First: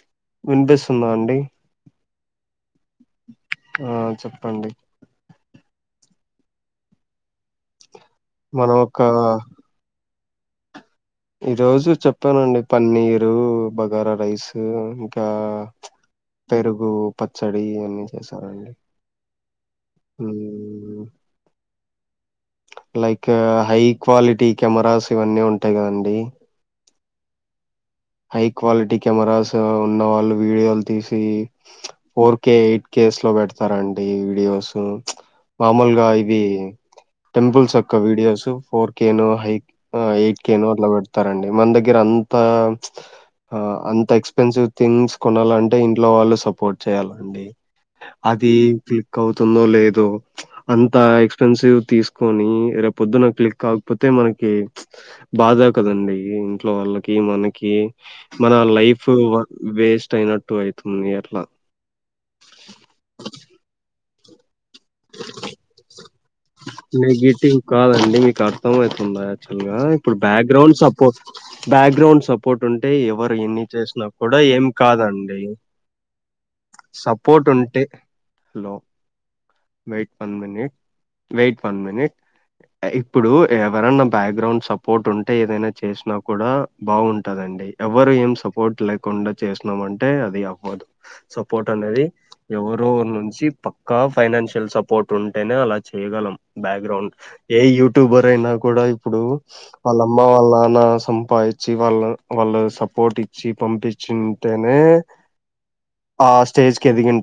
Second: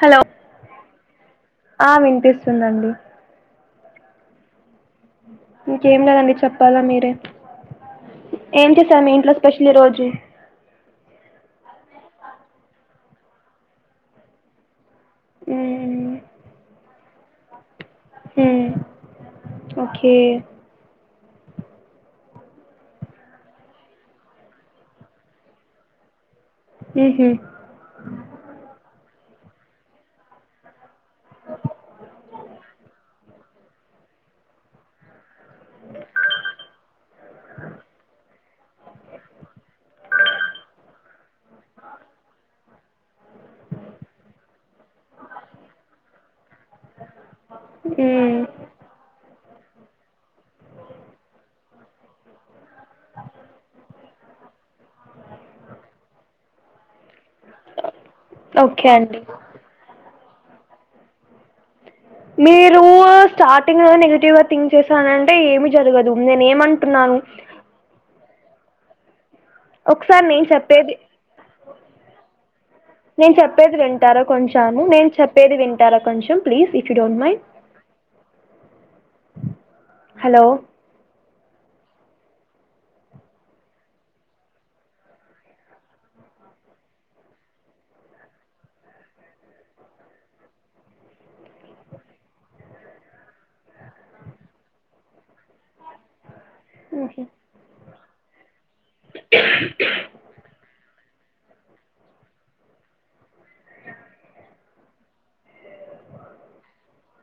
Hello వినిపిస్తుందా అండి ఆ వినిపిస్తుందండి ఆ చెప్పండి ఇంకేం లేదండి చెప్పాలా మీరే ఏం మనం ఒక చేశారు మీ ఇంట్లో స్పెషల్ ఈ రోజు ఈ రోజు చెప్పానండి పన్నీరు బగారా రైస్ ఇంకా పెరుగు పచ్చడి ఇవన్నీ చేశారండి okay like high quality cameras ఇవన్నీ ఉంటాయి కదండి ఉమ్ హు హై క్వాలిటీ కెమెరాస్ ఉన్నవాళ్ళు వీడియోలు తీసి ఫోర్ కే ఎయిట్ కే లో పెడతారండి వీడియోస్ మామూలుగా ఇవి టెంపుల్స్ యొక్క వీడియోస్ ఫోర్ కేనో హై ఎయిట్ కేనో అట్లా పెడ్ త రండి మన దగ్గర అంతా ఆ అంత ఎక్స్పెన్సివ్ థింగ్స్ కొనాలంటే ఇంట్లో వాళ్ళు సపోర్ట్ చేయాలండి మ్మ్ అది క్లిక్ అవుతుందో లేదో అంత ఎక్స్పెన్సివ్ తీసుకొని రే పొద్దున్న క్లిక్ కాకపోతే మనకి బాదే కదండి ఇంట్లో వాళ్ళకి మనక్ కి మన ఓకే లైఫ్ అండి వేస్ట్ అయినట్టు అయితుంది అట్లా మీరు స్టార్టింగ్ లో నెగిటివ్ థింక్ చేశానంటే ఏమి జరగదు నేను ఏమంటున్నాను సో అయితున్నాయ్ యాక్టువల్గా ఇప్పుడు ఒకసారి నేను బ్యాక్గ్రౌండ్ చెప్పేది సపోర్ట్ బ్యాక్గ్రౌండ్ సపోర్ట్ ఉంటే నేను ఎవరు ఎన్ని చెప్పేది చేసినా వింటారా కూడా ఏం కొంచెము నేను కాదండి చెప్పేది వింటారా కొంచెం please if you don't mind support ఉంటే hello wait one minute hello wait one minute ఇప్పుడు ఎవరన్నా బ్యాక్గ్రౌండ్ సపోర్ట్ ఉంటే ఏదైనా చేసినా కూడా బాగుంటందం డి ఎవరు ఏం సపోర్ట్ లేకుండా చేసినామ అంటే అది అవ్వదు సపోర్ట్ అనేది ఎవరో ఒకరి నుంచి పక్కా ఫైనాన్షియల్ సపోర్ట్ ఉంటేనే అలా చేయ్యగలం బ్యాక్గ్రౌండ్ ఏ యూట్యూబర్ అయినా కూడా ఇప్పుడు వాళ్ళ అమ్మ వాళ్ళ నాన్న సం పా ఇచ్చి వాళ్ళు వాళ్ళు సపోర్ట్ ఇచ్చి పంపించింటేనే ఆ స్టేజ్ కి ఎదిగిం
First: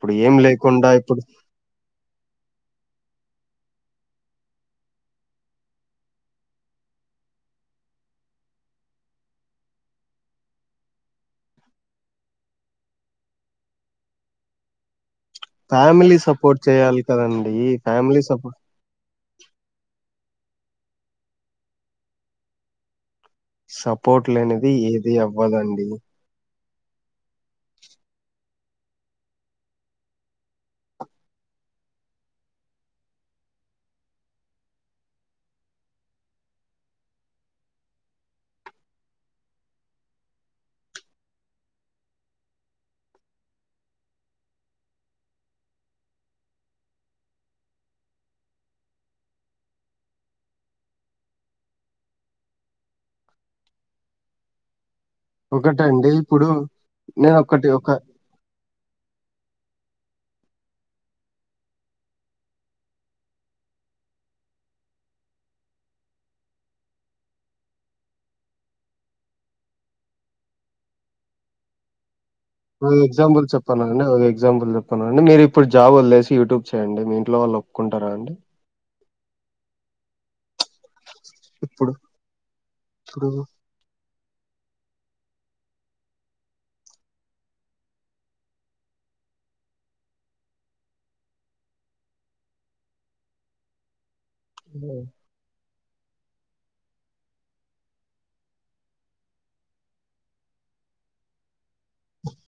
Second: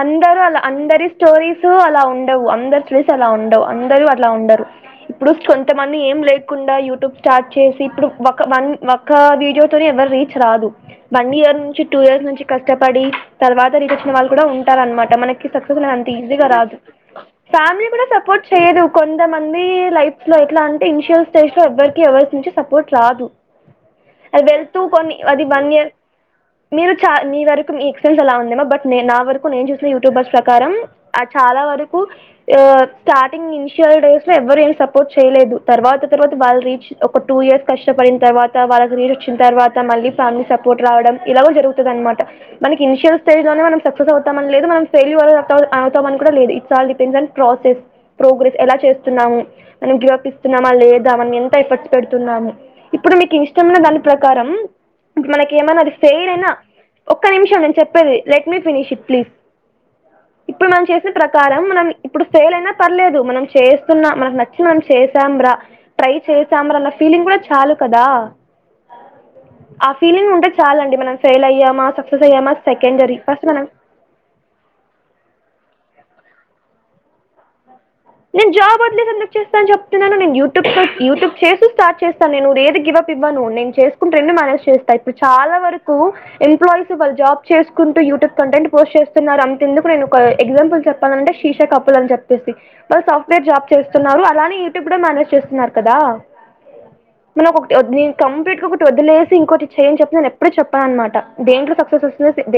అందరు అలా అందరి స్టోరీస్ స్ అలా ఉండవు అందరు స్టోరీస్ అలా ఉండవు అందరూ అలా ఉండరు. ఇప్పుడు కొంతమంది ఏం లేకుండా యూట్యూబ్ స్టార్ట్ చేసి ఇప్పుడు ఒక వన్ ఒక వీడియోతోనే రీచ్ రాదు వన్ ఇయర్ నుంచి టూ ఇయర్స్ నుంచి కష్టపడి తర్వాత రీచ్ వచ్చిన వాళ్ళు కూడా ఉంటారనమాట మనకి. సక్సెస్ అనేది అంత ఫ్యామిలీ ఈజీ గా సపోర్ట్ రాదు చేయాలి కదండీ! ఫ్యామిలీ కూడా సపోర్ట్ సపో చేయదు కొంతమంది లైఫ్. లో ఎట్ల అంటే ఇన్షియల్ స్టేజ్ లో ఎవరికి ఎవరి నుంచి సపోర్ట్ రాదు. సపోర్ట్ అది లేనిది వెళ్తూ ఏది కొన్ని అది వన్ అవ్వదండి ఇయర్. మీరు చా మీ వరకు మీ ఎక్స్పీరియన్స్ అలా ఉందేమా బట్ నే నా. వరకు నేను చూసిన యూట్యూబర్స్ ప్రకారం ఆ చాలా వరకు ఆ స్టార్టింగ్ ఇనిషియల్ డేస్. స్ ఎవ్వరేం సపోర్ట్ చేయలేదు తర్వాత తర్వాత వాళ్ళ రీచ్ ఒక టూ ఇయర్స్ కష్టపడిన తర్వాత వాళ్ళకి రీచ్. చ్ వచ్చిన తర్వాత మళ్ళీ ఫ్యామిలీ సపోర్ట్ రావడం ఇలా కూడా జరుగుతది అనమాట మనకి ఇనిషియల్ స్టేజ్ లోనే మనం. సక్సెస్ అవుతామని లేదు మనం ఫెల్యూర్ అవుతా అవుతామని కూడా లేదు it's all depends on process. Progress ఎలా చేస్తున్నాము మనం గివ్అప్ ఇస్తున్నామా లేదా అని ఎంత ఎఫర్ట్స్ పెడుతున్నాము ఇప్పు. ఇప్పుడు మీకు ఇష్టమున్న దాని ప్రకారం. మనకి ఏమన్నా అది ఒకటండి ఫెయిల్ ఇప్పుడు అయినా ఒక్క నిమిషం ఒకటి నేను ఒక చెప్పేది let me finish it please. ఇప్పుడు మనం చేసిన ప్రకారం మనం ఇప్పుడు ఫేల్ అయినా పర్లేదు, మనం చేస్తున్న మనకు నచ్చి మనం చేసాం రా ట్రై చేశామనన్న ఫీలింగ్ కూడా చాలు కదా. ఆ ఫీలింగ్ ఉంటే చాలండి, మనం ఫెయిల్ అయ్యామా సక్సెస్ అయ్యామా సెకండరీ. ఇంగోటి ఫస్ట్ మనం చెప్పన అండి ఒక ఎగ్జాంపుల్ చెప్పన అండి మీరిప్పుడు జాబ్ వదిలేసి యూట్యూబ్ చేయండి మీ ఇంట్లో వాళ్ళ నేను జాబ్ వదిలేసి ఎందుకు చేస్తాను చెప్తున్నాను నేను యూట్యూబ్ చే యూట్యూబ్ చేస్తూ ఇప్పుడు స్టార్ట్ చేస్తాను నేను ఏది గివప్ ఇవ్వను ఇప్పుడు నేను చేస్త రెండు మేనేజ్ చేస్త ఇప్పుడు చాల వరకు ఎంప్లాయిస్ వాళ్ళు జాబ్ చేసుకుంటూ యూట్యూబ్ కంటెంట్ పోస్ట్ చే స్తున్నారు అంత ఎందుకు నేను ఒక ఎగ్జాంపుల్ చెప్పానంటే శీష కపుల్ అని చెప్పేసి వాళ్ళు సాఫ్ట్వేర్ జాబ్ చేస్తున్నారు అలానే యూట్యూబ్ కూడా మేనేజ్ చేస్తున్నారు కదా మనం ఒక ఒకటి నేను కంప్లీట్ గా ఒకటి వదిలేసి ఇంకోటి చెయ్ అని చెప్పి నేను ఎప్పుడు చెప్పననుమాట దేంట్లో సక్సెస్ వస్తు